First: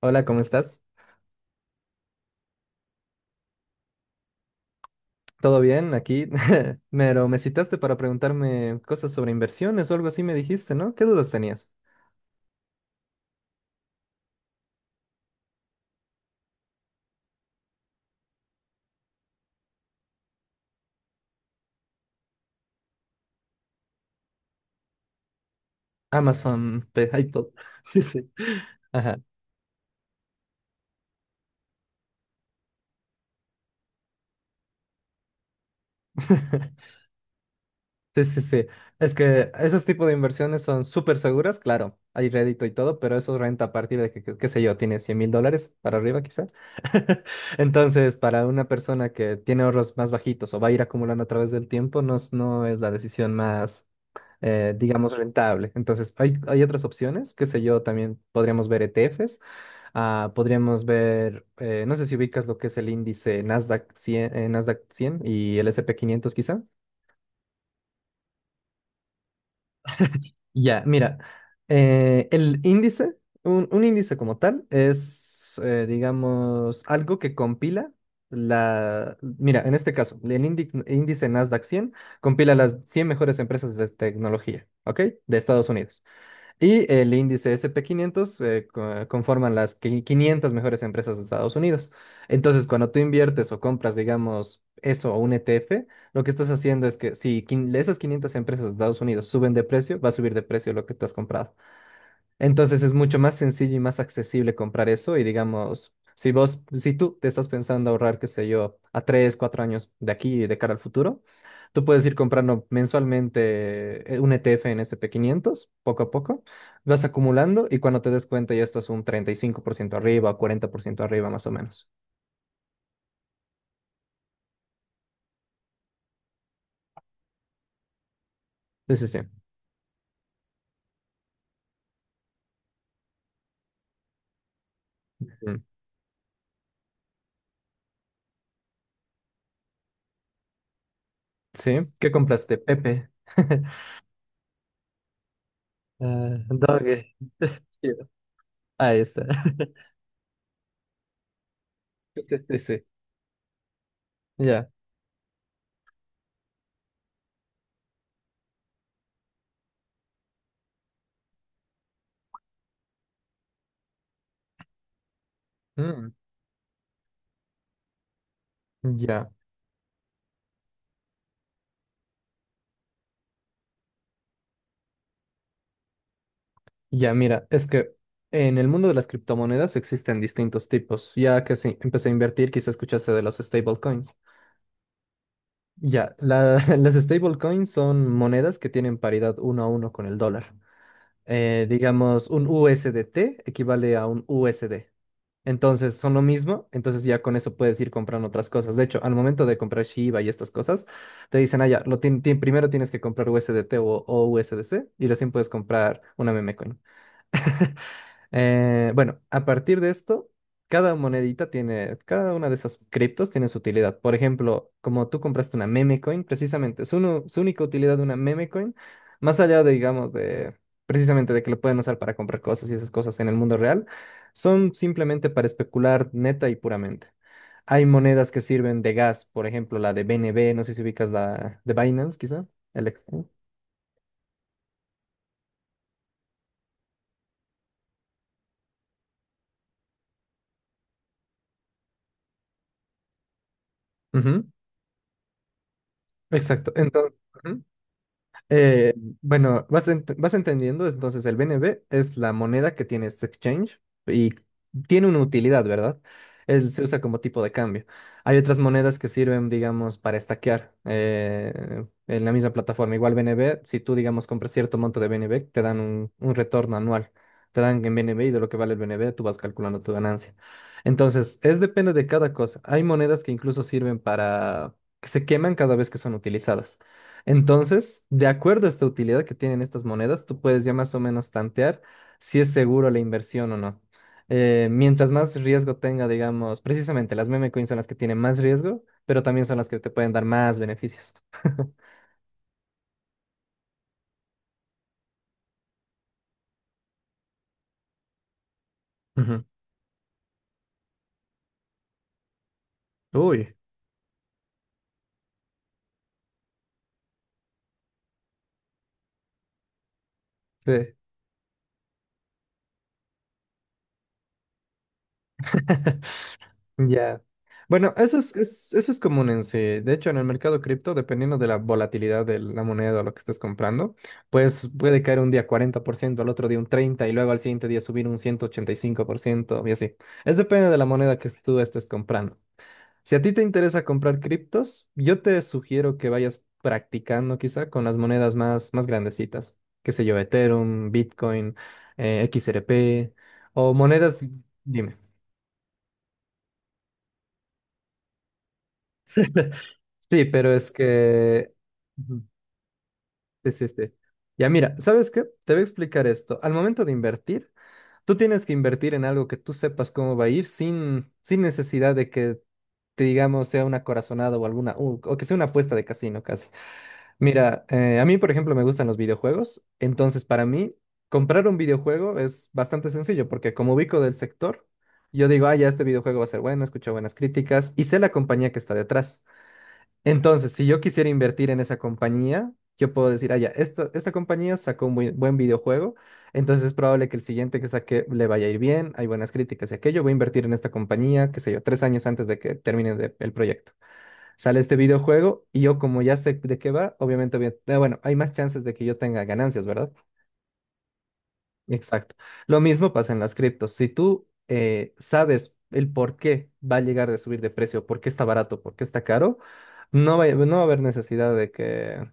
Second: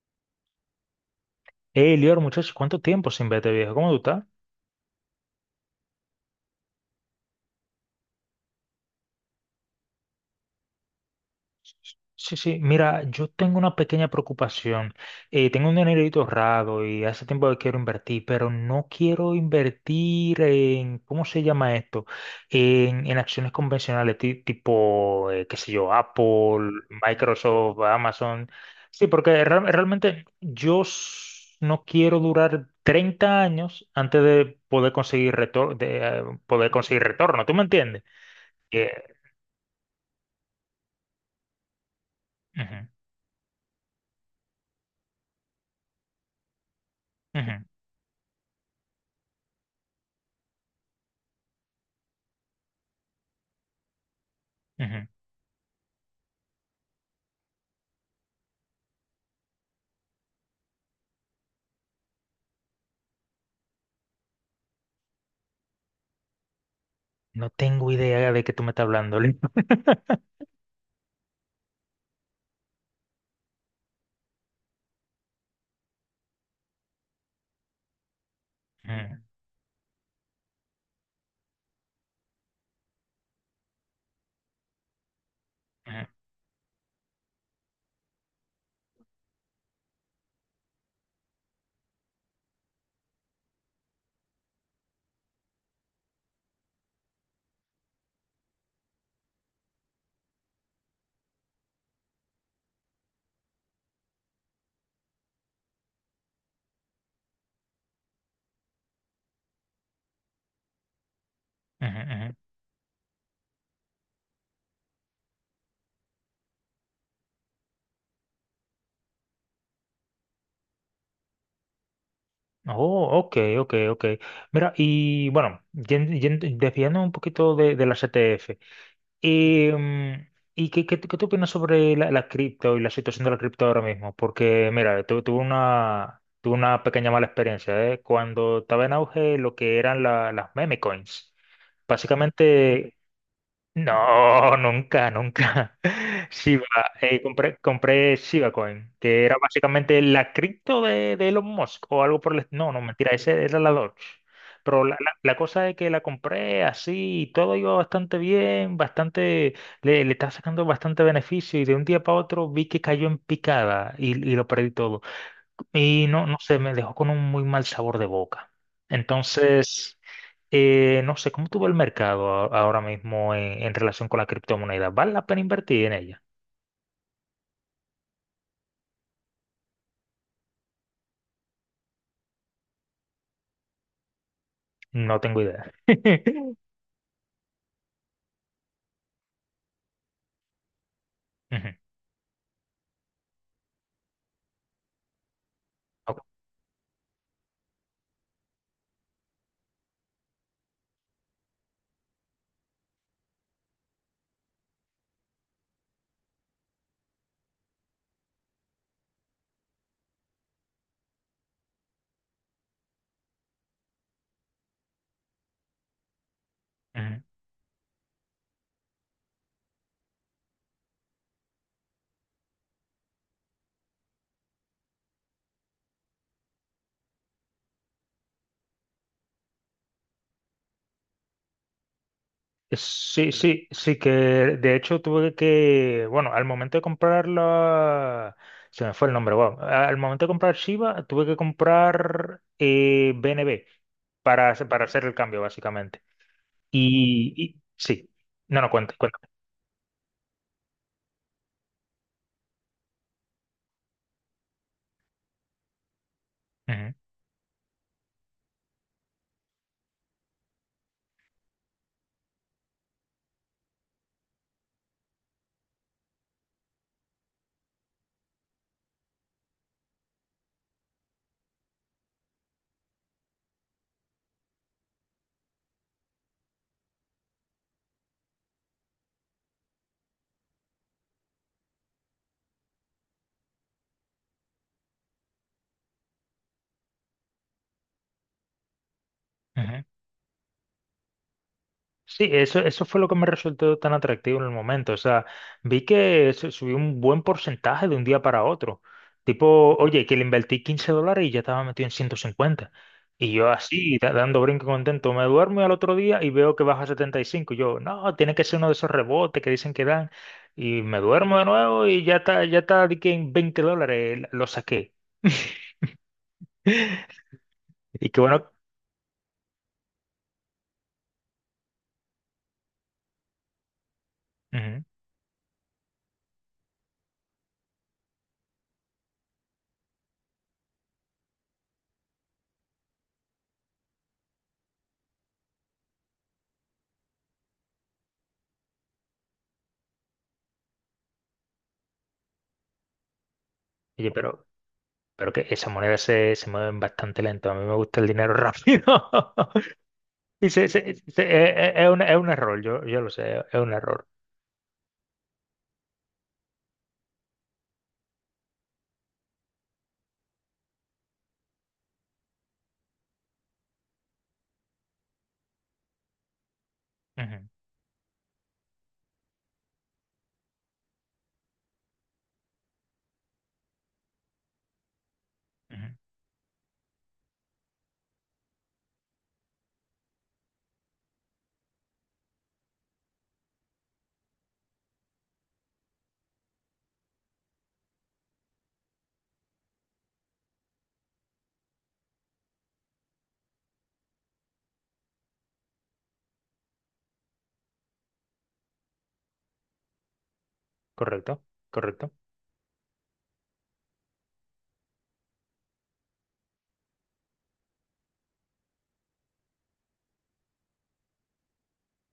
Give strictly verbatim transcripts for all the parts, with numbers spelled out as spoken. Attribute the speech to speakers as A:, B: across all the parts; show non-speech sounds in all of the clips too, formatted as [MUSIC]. A: Hola, ¿cómo estás?
B: Hey, Lior, muchachos, ¿cuánto tiempo sin verte, viejo? ¿Cómo tú estás?
A: ¿Todo bien aquí? [LAUGHS] Pero me citaste para preguntarme cosas sobre inversiones o algo así me dijiste, ¿no? ¿Qué dudas tenías?
B: Sí, sí, mira, yo tengo una pequeña preocupación. Eh, tengo un dinerito ahorrado y hace tiempo que quiero invertir, pero no quiero invertir en, ¿cómo se llama esto? En, en acciones convencionales, ti- tipo, eh, qué sé yo, Apple,
A: Amazon, P- iPod.
B: Microsoft,
A: [LAUGHS] Sí, sí.
B: Amazon. Sí,
A: Ajá.
B: porque real- realmente yo s- no quiero durar treinta años antes de poder conseguir retor- de, eh, poder
A: [LAUGHS]
B: conseguir retorno, ¿tú me entiendes?
A: Sí, sí, sí. Es que esos tipos de inversiones son súper seguras, claro, hay rédito y
B: Ujú,
A: todo, pero eso renta a partir de que, que- qué sé yo, tiene cien mil dólares para arriba quizá. [LAUGHS]
B: ujú,
A: Entonces, para una persona que tiene ahorros más bajitos o va a ir acumulando a través del tiempo, no, es- no es la decisión más eh,
B: ujú.
A: digamos, rentable. Entonces, hay, hay otras opciones, qué sé yo, también podríamos ver E T Fs, ah, podríamos ver, eh, no sé si ubicas lo que es el índice Nasdaq cien, eh, Nasdaq cien y el S and P quinientos quizá.
B: No tengo idea de qué tú me estás hablando, Lin. [LAUGHS]
A: Ya, mira, eh, el índice, un, un índice como tal es, eh, digamos, algo que compila la,
B: Ujú,
A: mira, en este caso, el indi- índice Nasdaq cien compila las cien mejores empresas de tecnología, ¿ok? De Estados Unidos.
B: ujú,
A: Y el índice S and P quinientos eh, co- eh, conforman las qui- quinientas mejores empresas de Estados Unidos. Entonces, cuando tú inviertes o compras, digamos, eso o un E T F, lo que estás haciendo es que si quin- esas quinientas empresas de Estados Unidos suben de precio, va a subir de precio lo que tú has comprado. Entonces es mucho más sencillo y más accesible comprar eso y digamos, si vos, si tú te estás pensando ahorrar, qué sé yo, a tres, cuatro años de aquí y de cara al futuro, tú
B: ujú,
A: puedes ir
B: ujú.
A: comprando mensualmente eh, un E T F en S and P quinientos poco a poco, vas acumulando y cuando te des cuenta ya estás un treinta y cinco por ciento arriba, o cuarenta por ciento arriba más o menos.
B: Oh, ok, ok, ok. Mira, y bueno, yen- yen- desviándonos un poquito de, de la C T F.
A: Sí, sí, sí.
B: ¿Y, mm, y qué, qué, qué tú opinas sobre la, la cripto y la situación de la cripto ahora mismo? Porque, mira, tu- tuve
A: Mm.
B: una, tuve una pequeña mala experiencia, ¿eh? Cuando estaba en auge lo que eran la- las meme coins.
A: ¿Sí? ¿Qué compraste,
B: Básicamente,
A: Pepe? [LAUGHS]
B: no, nunca, nunca. [LAUGHS]
A: Ah,
B: Shiba,
A: Doge.
B: eh, compré,
A: [LAUGHS] Chido.
B: compré Shiba Coin,
A: Ahí
B: que
A: está.
B: era
A: [LAUGHS]
B: básicamente la cripto de, de Elon Musk o algo
A: Sí,
B: por el... est-
A: sí,
B: No, no,
A: sí.
B: mentira, ese era la Doge.
A: Ya.
B: Pero la, la- la cosa es que la compré así y todo iba bastante bien, bastante, le, le estaba sacando bastante beneficio y de un día para otro vi que cayó en picada y, y lo perdí todo. Y
A: Mm.
B: no, no sé, me dejó con un muy mal sabor de boca.
A: Ya.
B: Entonces, eh, no sé, ¿cómo tú ves el mercado a- ahora mismo en, en relación con la criptomoneda? ¿Vale la pena invertir en ella?
A: Ya, mira, es que en el mundo de las criptomonedas existen distintos tipos. Ya que sí, empecé a invertir, quizá escuchaste de los stablecoins.
B: No tengo idea.
A: Ya,
B: [LAUGHS]
A: la- [LAUGHS] las stablecoins son monedas que tienen paridad uno a uno con el dólar. Eh,
B: Ujú,
A: digamos, un U S D T equivale a un U S D. Entonces son
B: ok,
A: lo mismo, entonces ya con eso puedes ir comprando otras cosas. De hecho, al momento de comprar Shiba y estas cosas, te dicen, ah, ya, lo tien- tien- primero tienes que comprar U S D T o, o U S D C y recién puedes comprar una meme coin. [LAUGHS] Eh, bueno, a partir de esto, cada monedita tiene, cada una de esas criptos tiene su utilidad. Por ejemplo, como tú compraste una meme coin, precisamente, su,
B: ujú.
A: nu- su única utilidad de una meme coin, más allá de, digamos, de precisamente de que lo pueden usar para comprar cosas y esas cosas en el mundo real, son simplemente para especular neta y puramente. Hay monedas que sirven de gas, por ejemplo, la de B N B, no sé si ubicas la de Binance, quizá,
B: Eh,
A: el ex.
B: Sí, sí, sí, que de hecho tuve que, bueno, al momento de comprarla, se me fue el nombre, wow. Al momento de comprar Shiba, tuve que comprar eh, B N B
A: ujú,
B: para, hacer- para hacer el cambio, básicamente.
A: exacto. Entonces,
B: Y, y- sí, no, no, cuenta,
A: Eh, bueno, vas, ent- vas entendiendo, entonces el B N B es la moneda que tiene este exchange y tiene una utilidad, ¿verdad? Él se
B: ujú,
A: usa como tipo de cambio. Hay otras monedas que sirven, digamos, para estaquear eh, en la misma plataforma. Igual B N B, si tú, digamos, compras cierto monto de B N B, te dan un, un retorno anual. Te dan en B N B y de lo que vale el B N B, tú vas calculando tu ganancia. Entonces, es depende de cada cosa. Hay monedas que incluso sirven para que se queman cada vez que son utilizadas. Entonces, de acuerdo a esta utilidad que tienen estas monedas, tú puedes ya más o menos tantear si es seguro la inversión o no. Eh, mientras más riesgo tenga, digamos, precisamente las meme coins son las que tienen más riesgo, pero también son las que
B: ujú.
A: te pueden dar más beneficios. [LAUGHS]
B: Sí, eso, eso fue lo que me resultó tan atractivo en el momento. O sea, vi que se subió un buen porcentaje de un día para otro.
A: Ujú.
B: Tipo, oye, que le invertí quince dólares y ya estaba metido en ciento cincuenta. Y yo
A: Uy,
B: así, da- dando brinco contento, me duermo y al otro día y veo que baja a setenta y cinco. Yo, no, tiene que ser uno de esos rebotes que dicen que dan. Y
A: sí.
B: me duermo de nuevo y ya está, ya está, di que en veinte dólares lo saqué.
A: [LAUGHS]
B: [LAUGHS]
A: Ya. Bueno,
B: Y
A: eso
B: qué
A: es,
B: bueno.
A: es- eso es común en sí. De hecho, en el mercado cripto, dependiendo de la volatilidad de la moneda o lo que estés comprando, pues
B: Ujú.
A: puede caer un día cuarenta por ciento al otro día un treinta por ciento y luego al siguiente día subir un ciento ochenta y cinco por ciento y así. Es depende de la moneda que tú estés comprando. Si a ti te interesa comprar criptos, yo te sugiero que vayas practicando quizá con las monedas más, más grandecitas. Qué sé yo, Ethereum, Bitcoin, eh, X R P o
B: Oye,
A: monedas...
B: pero
A: Dime.
B: Pero que esas monedas se, se mueven bastante lento. A mí me gusta el dinero rápido. [LAUGHS]
A: [LAUGHS] Sí,
B: Y
A: pero
B: se-
A: es
B: se- se- eh,
A: que...
B: eh, es un, es
A: Ujú,
B: un error, yo, yo lo sé,
A: sí,
B: es
A: sí,
B: un
A: sí.
B: error.
A: Ya mira, ¿sabes qué? Te voy a explicar esto. Al momento de invertir, tú tienes que invertir en algo que tú sepas cómo va a ir sin, sin necesidad de que, te digamos, sea una corazonada o alguna, u- o que sea una apuesta de casino casi.
B: Ujú,
A: Mira, eh, a mí, por ejemplo, me gustan los videojuegos, entonces para mí, comprar un videojuego es bastante sencillo porque como ubico del sector, yo digo, ah, ya este
B: ujú.
A: videojuego va a ser bueno, escucho buenas críticas y sé la compañía que está detrás. Entonces, si yo quisiera invertir en esa compañía, yo puedo decir, ah, ya, esta, esta compañía sacó un buen, buen videojuego, entonces es probable que el siguiente que saque le vaya a ir bien, hay buenas críticas y aquello, voy a invertir en esta compañía, qué sé yo, tres años antes de que termine de- el proyecto. Sale este videojuego y yo como ya sé de qué va, obviamente, voy a- eh, bueno, hay más chances de que yo tenga ganancias, ¿verdad?
B: Correcto, correcto.
A: Exacto. Lo mismo pasa en las criptos. Si tú eh, sabes el por qué va a llegar de subir de precio, por qué está barato, por qué está caro, no va, no va a haber necesidad de que,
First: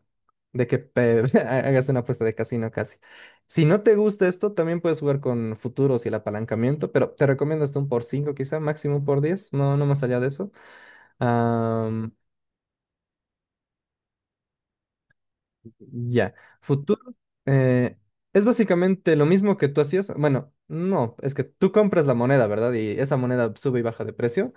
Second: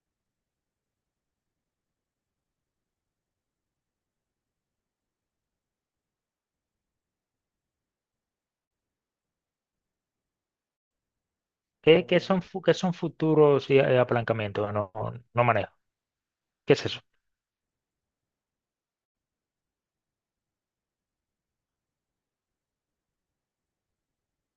A: de que pe- [LAUGHS] ha- hagas una apuesta de casino casi. Si no te gusta esto, también puedes jugar con futuros y el apalancamiento, pero te recomiendo hasta un por cinco, quizá, máximo un por diez, no, no más allá de eso.
B: ¿Qué, qué son, fu- qué son futuros y eh, apalancamientos? No, no manejo.
A: Ya.
B: ¿Qué es eso?
A: Futuro eh, es básicamente lo mismo que tú hacías. Bueno, no, es que tú compras la moneda, ¿verdad? Y esa moneda sube y baja de precio.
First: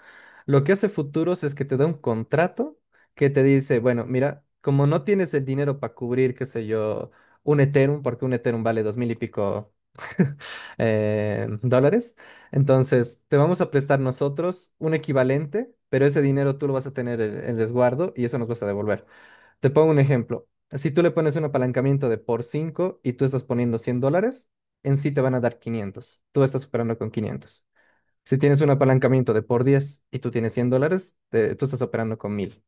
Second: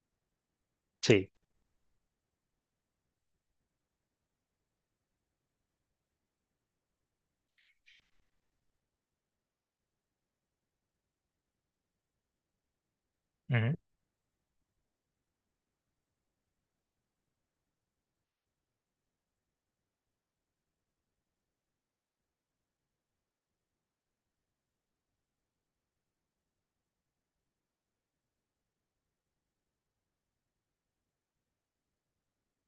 A: Lo que hace
B: Sí.
A: Futuros es que te da un contrato que te dice, bueno, mira, como no tienes el dinero para cubrir, qué sé yo, un Ethereum, porque un Ethereum vale dos mil y pico [LAUGHS] eh, dólares, entonces te vamos a
B: Ujú.
A: prestar nosotros un equivalente, pero ese dinero tú lo vas a tener en el resguardo y eso nos vas a devolver. Te pongo un ejemplo. Si tú le pones un apalancamiento de por cinco y tú estás poniendo cien dólares, en sí te van a dar quinientos. Tú estás operando con quinientos. Si tienes un apalancamiento de por diez y tú tienes cien dólares, te- tú estás operando con mil.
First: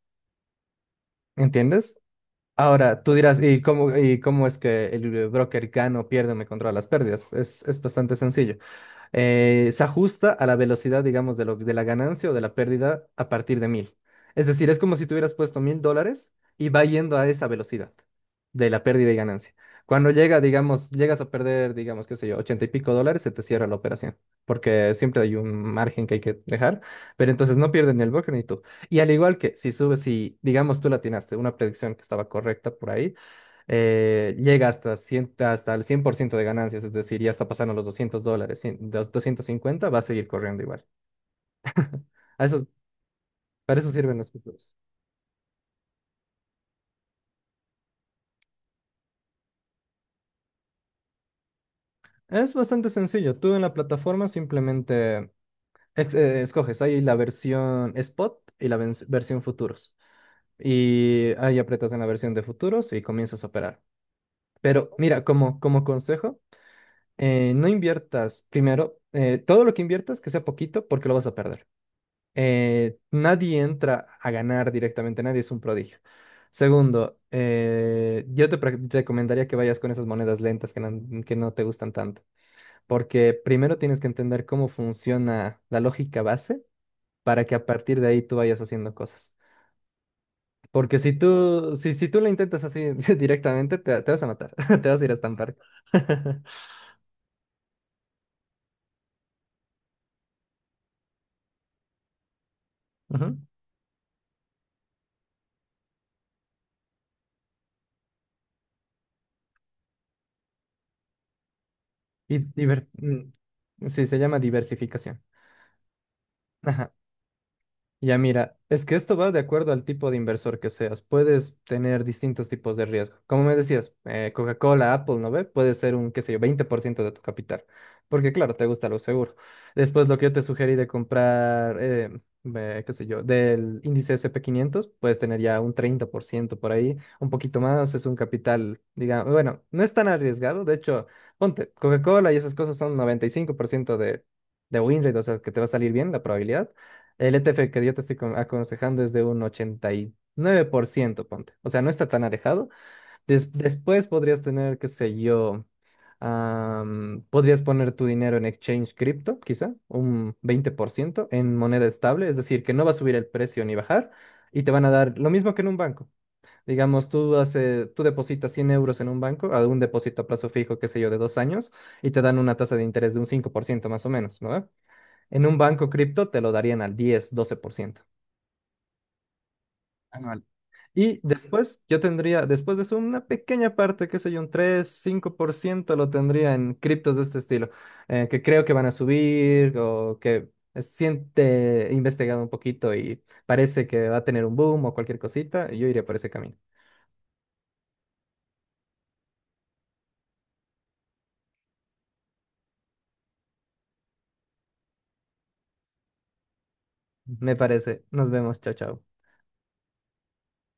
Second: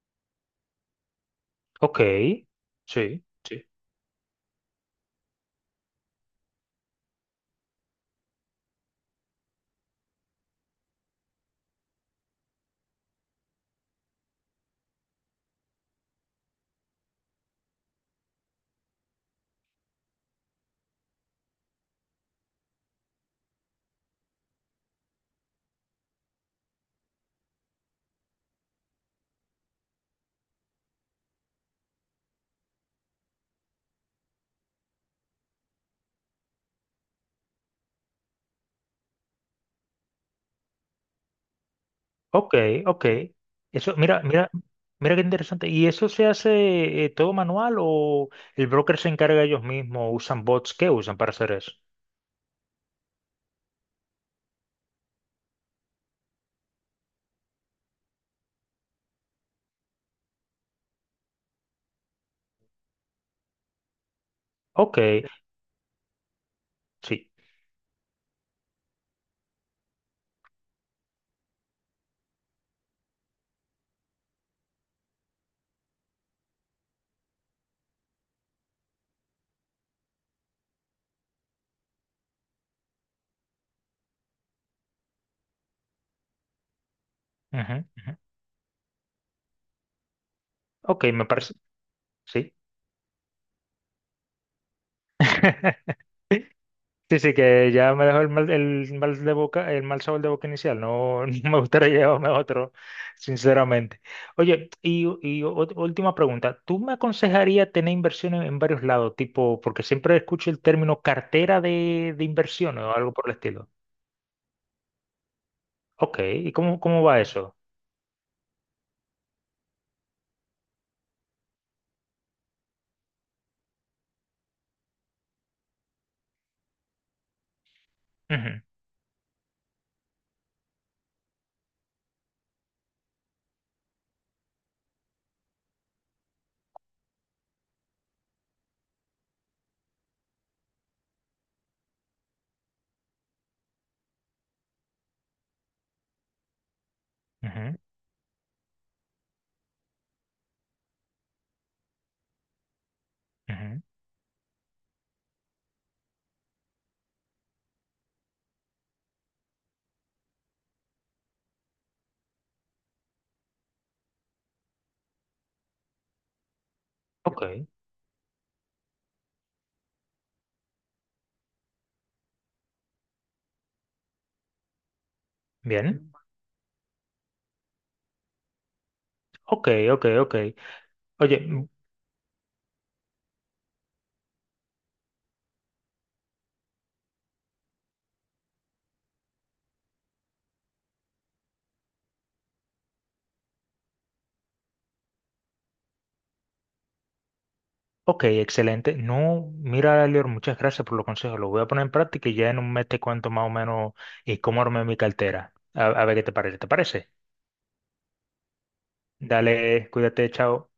A: ¿Entiendes?
B: Ok,
A: Ahora, tú
B: sí,
A: dirás, ¿y
B: sí.
A: cómo, y cómo es que el broker gana o pierde o me controla las pérdidas? Es, es bastante sencillo eh, se ajusta a la velocidad, digamos, de, lo, de la ganancia o de la pérdida a partir de mil. Es decir, es como si tuvieras puesto mil dólares y va yendo a esa velocidad de la pérdida y ganancia. Cuando llega, digamos, llegas a perder, digamos, qué sé yo, ochenta y pico dólares, se te cierra la operación, porque siempre hay un margen que hay que dejar, pero entonces no pierdes ni el broker ni tú. Y al igual que si subes, si, digamos, tú la atinaste, una predicción que estaba correcta por ahí, eh, llega hasta, cien hasta el cien por ciento de ganancias, es decir, ya está pasando los doscientos dólares, cien dos- doscientos cincuenta va a seguir corriendo igual. [LAUGHS] A
B: Ok,
A: eso-
B: ok.
A: para eso
B: Eso,
A: sirven
B: mira,
A: los
B: mira,
A: futuros.
B: mira qué interesante. ¿Y eso se hace eh, todo manual o el broker se encarga ellos mismos? ¿Usan bots? ¿Qué usan para hacer eso?
A: Es bastante sencillo. Tú en la plataforma simplemente ex- eh, escoges ahí la versión spot y la vens- versión futuros. Y ahí aprietas en la versión de futuros y comienzas a operar. Pero
B: Ok.
A: mira, como, como consejo,
B: Sí,
A: eh, no inviertas primero, eh, todo lo que inviertas que sea poquito porque lo vas a perder. Eh, nadie entra a ganar directamente, nadie es un prodigio. Segundo, eh, yo te pre- recomendaría que vayas con esas monedas lentas que no, que no te gustan tanto, porque primero tienes que entender cómo funciona la lógica base para que a
B: ujú,
A: partir de
B: ujú.
A: ahí tú vayas haciendo cosas. Porque
B: Ok,
A: si
B: me parece.
A: tú, si, si tú lo
B: Sí.
A: intentas así [LAUGHS] directamente, te, te vas a matar, [LAUGHS] te vas a ir a estampar.
B: [LAUGHS]
A: [LAUGHS]
B: Sí, sí, que ya me dejó el mal, el mal de boca, el mal sabor de boca inicial. No, [LAUGHS] no me gustaría llevarme otro,
A: Ujú.
B: sinceramente. Oye, y, y ú- última pregunta. ¿Tú me aconsejarías tener inversiones en varios lados? Tipo, porque siempre escucho el término cartera de, de
A: Y
B: inversiones
A: diver-
B: o algo por el estilo.
A: mm, sí, se llama diversificación.
B: Ok, ¿y cómo,
A: Ajá.
B: cómo va eso?
A: Ya mira, es que esto va de acuerdo al tipo de inversor que seas. Puedes tener distintos tipos de riesgo. Como me decías, eh, Coca-Cola, Apple, ¿no ve? Puede ser un, qué sé yo, veinte por ciento de tu capital. Porque claro,
B: Ujú,
A: te gusta lo seguro. Después lo que yo te sugerí de comprar, eh, eh, qué sé yo, del índice S and P quinientos puedes tener ya un treinta por ciento por ahí. Un poquito más es un capital, digamos, bueno, no es tan arriesgado. De hecho, ponte, Coca-Cola y esas cosas son noventa y cinco por ciento de, de win rate, o sea, que te va a salir bien la probabilidad. El E T F
B: ujú,
A: que yo te estoy con- aconsejando es de un ochenta y nueve por ciento, ponte. O sea, no está tan alejado. Des-
B: ujú.
A: después podrías tener, qué sé yo, am, podrías poner tu dinero en exchange cripto, quizá, un veinte por ciento en moneda estable, es decir, que no va a subir el precio ni bajar y te van a dar lo mismo que en un banco. Digamos, tú,
B: Ok,
A: hace, tú depositas cien euros en un banco, a un depósito a plazo fijo, qué sé yo, de dos años, y te dan una tasa de interés de un cinco por ciento más o menos, ¿no? En un banco
B: bien.
A: cripto te lo darían al diez, doce por ciento
B: Ok, ok, ok.
A: anual. Y
B: Oye,
A: después yo tendría, después de eso, una pequeña parte, qué sé yo, un tres, cinco por ciento lo tendría en criptos de este estilo, eh, que creo que van a subir o que siente he investigado un poquito y parece que va a tener un boom o cualquier cosita, y yo iría por ese camino.
B: ok, excelente. No, mira, Lior, muchas gracias por los consejos. Los voy a poner en práctica y ya en un mes te cuento más o menos y cómo armé mi cartera. A, a ver qué te parece. ¿Te parece?
A: Me parece. Nos vemos. Chao, chao.
B: Dale, cuídate, chao.